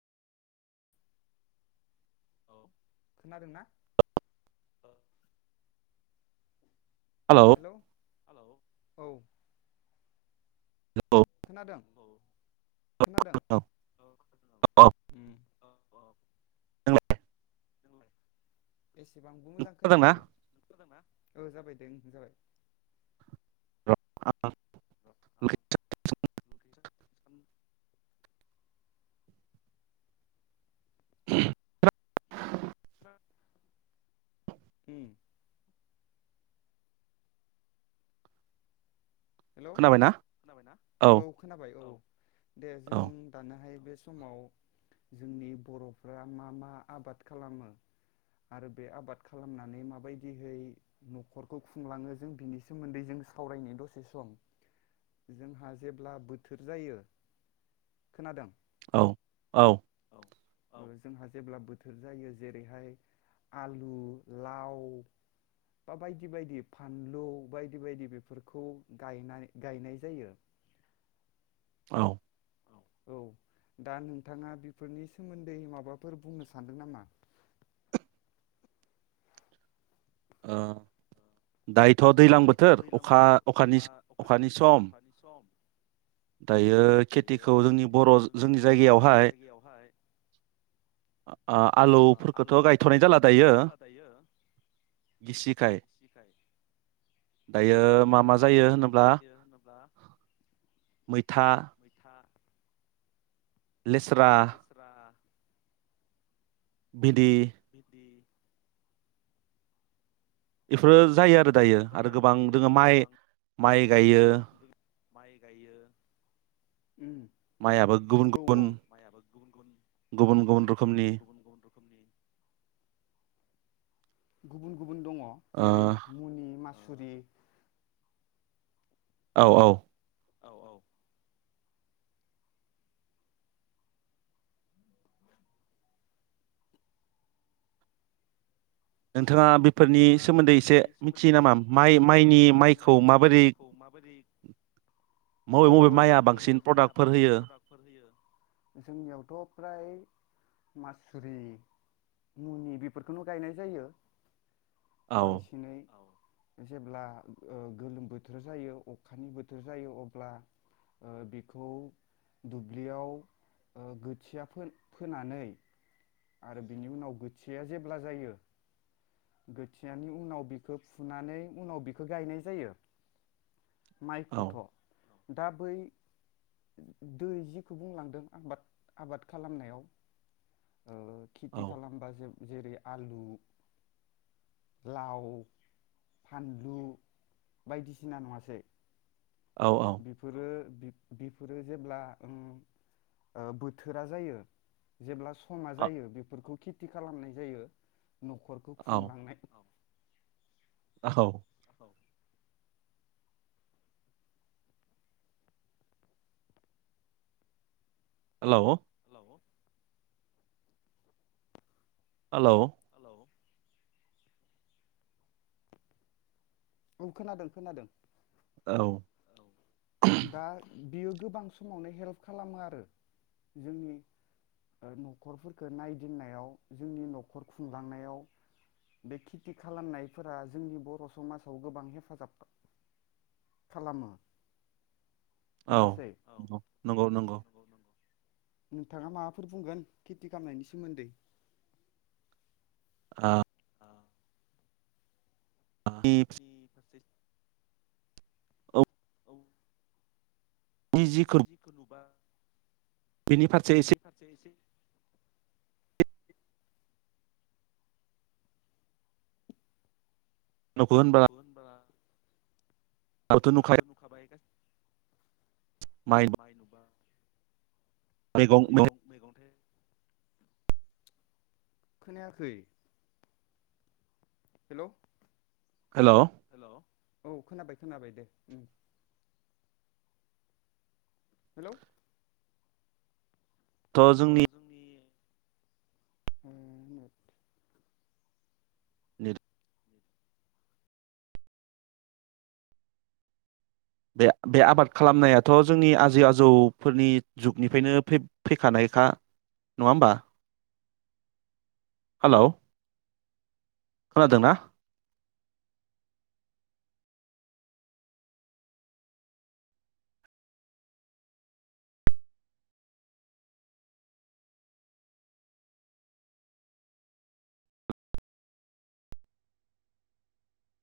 [inaudible] Hello hello औ hello खोनादों औ खोनादों औ औ औ [inaudible] नों [inaudible] एबांबो नों मोजां खोनादोंना खोनायाखै ओ जाबाय दे ओं जाबाय [inaudible] [inaudible] [inaudible] [inaudible] उम हेलौ खोनाबायना खोनाबायना औ खोनाबाय औ दे औ जों दानो हाय बेस्थ समाव जोंनि बर'फ्रा मा मा आबाद खालामो आरो बे आबाद खालामनानै माबायदिहै न'खरखौ खुंलाङो जों बिनि सोमोन्दै जों सावरायनाय द से सम जोंहा जेब्ला बोथोर जायो खोनादों औ औ ओ जोंहा जेब्ला बोथोर जायो जेरैहाय आलु लाव बा बायदि बायदि फानलु बायदि बायदि बेफोरखौ गायनाय गायनाय जायो औ औ दा नोंथाङा बेफोरनि सोमोन्दै माबाफोर बुंनो सानदों नामा ओ दायोथ' दैज्लां बोथोर अखा अखानि अखानि सम दायो खेथिखौ जोंनि बर' जोंनि जायगायावहाय आ आ आलुफोरखौथ' गायथ'नाय जाला दायो गिसिखाय दायो मा मा जायो होनोब्ला मैथा लेस्रा बिदि बेफोरो जायो आरो दायो आरो गोबां जोङो माइ माइ गायो माइ गायो माइआबो गुबुन गुबुन गुबुन गुबुन रोखोमनि गुबुन गुबुन गुबुन दङ ओ जेरै मुनि मास गुरि औ औ औ औ नोंथाङा बेफोरनि नोंथाङा सोमोन्दै एसे बेफोरनि सोमोन्दै मिथियो एसे नामा माइ मिथियो नामा माइनि माइ माइखौ माइनि माबोरै माइखौ माबोरै मबे औ औ माइआ मबे बांसिन मबे माइआ प्रडाक्टफोर बांसिन होयो प्रडाक्टफोर होयो जोंनियावथ' फ्राय मासुरि मुनि बेफोरखौनो गायनाय जायो‌‌। औ बांसिनै औ जेब्ला ओ गोलोम बोथोर जायो अखानि बोथोर जायो अब्ला ओ बेखौ दुब्लियाव ओ गोथिया फो फोनानै आरो बिनि उनाव गोथिया जेब्ला जायो गोथियानि उनाव बिखो फुनानै उनाव बिखो गायनाय जायो। माइ फुथ' औ दा बै दै जिखौ बुंलांदों आबाद आबाद खालामनायाव ओ औ खिथि औ खालामबा जेब जेरै आलु लाव फानलु बायदिसिना नङासै बिफोरो बि बिफोरो जेब्ला उम ओ बोथोरा जायो जेब्लास समा औ जायो बिफोरखौ खि थि खालामनाय जायो न'खर औ औ खुंलांनाय औ औ हेलौ [inaudible] हालौ औ खोनादों खोनादों। औ दा बियो गोबां समावनो हेल्प खालामो आरो जोंनि ओ न'खरफोरखो नायदिननायाव जोंनि न'खर खुंलांनायाव बे खेथि खालामनायफोरा जोंनि बर' समाज आव गोबां हेफाजाब खालामो। औ नङासै नोंगौ नंगौ नंगौ। नोंथाङा माबाफोर बुंगोन खेथि खामनायनि सोमोन्दै आ औनि [inaudible] औ जिखौ दिजि खुनुबा बेनि फारसे एसे बिनि फारसे एसे न'खौ न'खो होनबाथ' होनब्ला नुखायो [unintelligible] माइ माय नुबा मैगं मैगंथा खोनायाखै हेलौ हेल' औ खोनाबाय खोनाबाय दे हेलौ थ' जोंनि रजनि [unintelligible] ह [unintelligible] नि [unintelligible] बे बे आबाद खालामनायाथ' जोंनि आजै आजौफोरनि जुगनिफ्रायनो फै-फैखानायखा नङा होमबा हालौ खोनादोंना